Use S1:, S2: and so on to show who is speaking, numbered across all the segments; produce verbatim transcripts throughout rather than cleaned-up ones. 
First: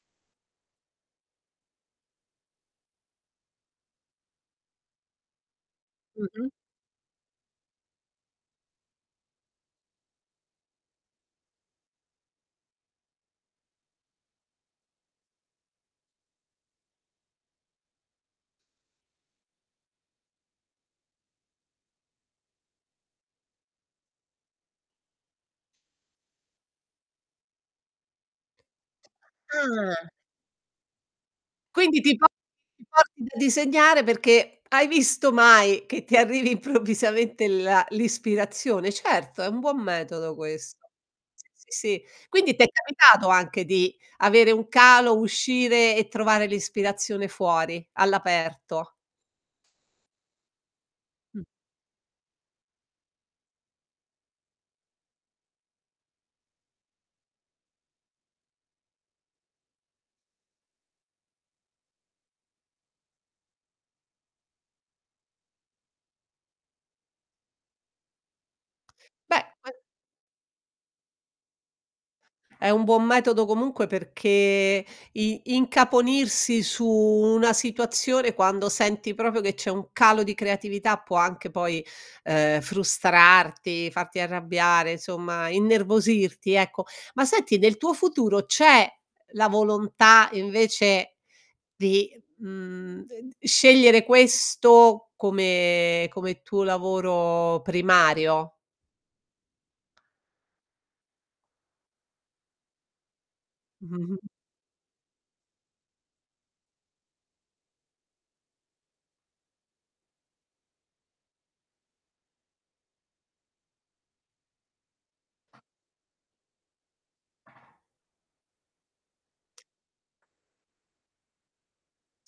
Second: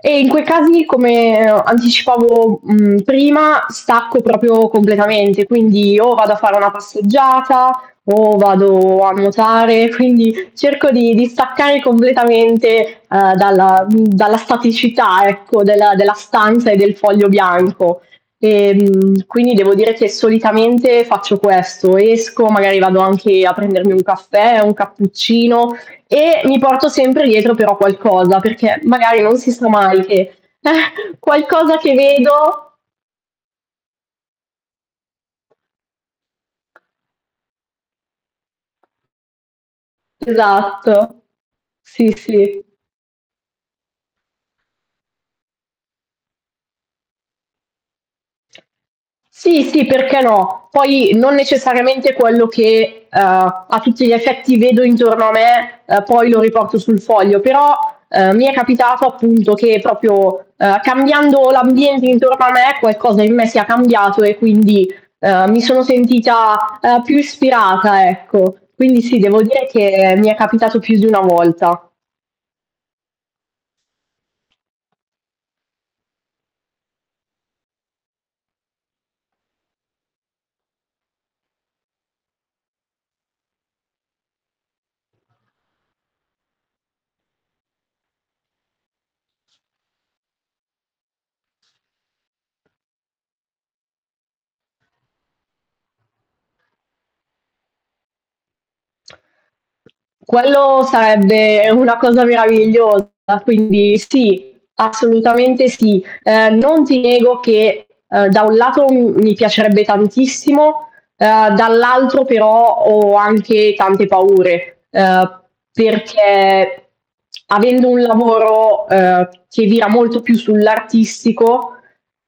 S1: E in quei casi, come, ehm, ho anticipavo, uhm, prima, stacco proprio completamente. Quindi o vado a
S2: Mh-mh.
S1: fare una passeggiata, o vado a nuotare. Quindi cerco di di staccare completamente, uhm, dalla uhm, dalla staticità, ecco, della della stanza e del foglio bianco. Ehm, quindi devo dire che solitamente faccio questo, esco, magari vado anche a prendermi un caffè, un cappuccino e mi porto sempre dietro però qualcosa, perché magari non si sa mai
S2: Ah!
S1: che qualcosa che
S2: Quindi ti porti
S1: vedo
S2: ti porti da disegnare perché, hai visto mai, che ti arrivi improvvisamente la l'ispirazione. Certo, è un buon metodo questo.
S1: Esatto.
S2: Sì, sì, sì.
S1: Sì,
S2: Quindi
S1: sì.
S2: t'è capitato anche di avere un calo, uscire e trovare l'ispirazione fuori, all'aperto.
S1: Sì, sì, perché no. Poi non
S2: Mh.
S1: necessariamente quello che, uhm, a tutti gli effetti vedo intorno a me, ehm, poi lo riporto sul foglio. Però, ehm, mi è capitato, appunto, che proprio, ehm, cambiando l'ambiente intorno a me qualcosa in me sia cambiato e quindi, ehm, mi sono sentita, ehm, più ispirata, ecco. Quindi sì, devo
S2: Beh,
S1: dire
S2: [unintelligible]
S1: che mi è capitato più di una volta.
S2: È un buon metodo comunque perché i incaponirsi su una situazione quando senti proprio che c'è un calo di creatività può anche poi, ehm, frustrarti, farti arrabbiare, insomma, innervosirti, ecco. Ma senti, nel tuo futuro c'è la volontà invece, di, mhmm, ded scegliere questo come come tuo lavoro primario?
S1: Quello sarebbe, ehm, una cosa meravigliosa, quindi
S2: Mh-mh.
S1: sì. Assolutamente sì. Uhm, non ti nego che, uhm, da un lato m mi piacerebbe tantissimo, ehm, dall'altro però ho anche tante paure, uhm, perché avendo un lavoro, uhm, che vira molto più sull'artistico,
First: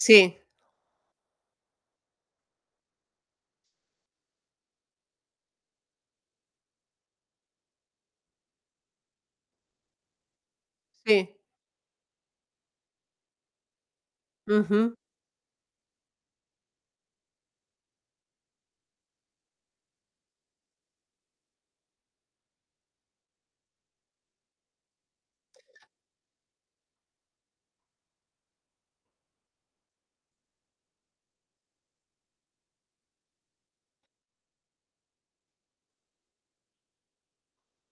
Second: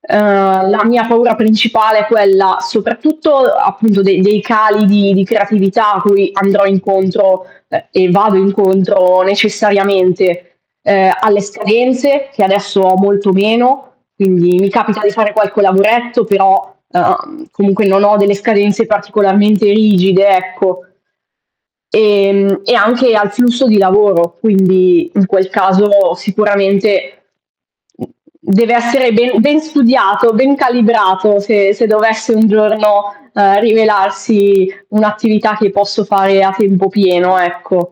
S2: Sì.
S1: uhm, la mia paura principale è quella soprattutto, appunto, dei dei cali di di creatività cui andrò incontro uhm, e vado incontro necessariamente, uhm,
S2: Sì.
S1: alle scadenze, che adesso ho molto meno. Quindi mi
S2: Mh-mh.
S1: capita di fare qualche lavoretto però, ehm, comunque non ho delle scadenze particolarmente rigide, ecco. E mhmm, e anche al flusso di lavoro, quindi in quel caso sicuramente m deve essere be ben studiato, ben calibrato, se se dovesse un giorno, uhm, rivelarsi un'attività che posso fare a tempo pieno, ecco.